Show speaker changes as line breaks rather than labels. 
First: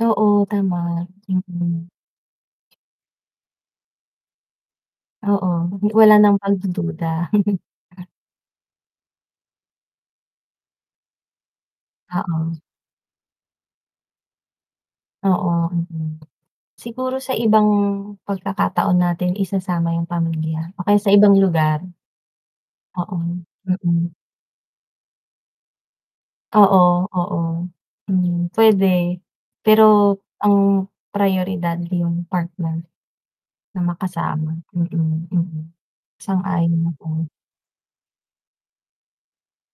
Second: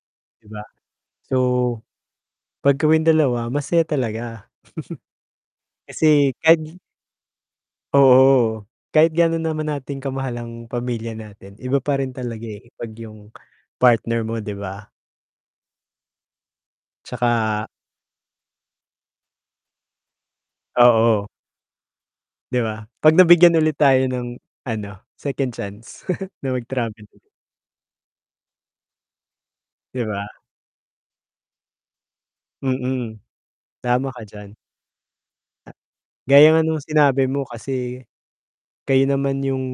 Oo,
'Di ba?
tama.
So,
Mm.
'pag kawing dalawa masaya talaga.
Oo, wala
Kasi
nang
kahit
pagdududa.
Oo. Kahit gaano naman natin kamahal ang pamilya natin, iba pa rin talaga
Oo.
eh, 'pag yung partner mo di ba?
Oo, mm, siguro sa
Tsaka
ibang pagkakataon natin isasama yung pamilya o kaya sa
Oo.
ibang lugar.
'Di ba 'pag
Oo.
nabigyan ulit tayo
Mm.
ng ano, second chance na
Oo.
mag-travel ulit.
oo. Hmm, puwede
'Di
pero
ba?
ang prayoridad yung partner
Mm,
na
tama ka
makasama.
diyan.
Mm, mm.
Gaya nga ng
Sang-ayon
sinabi
ako.
mo kasi, kayo naman yung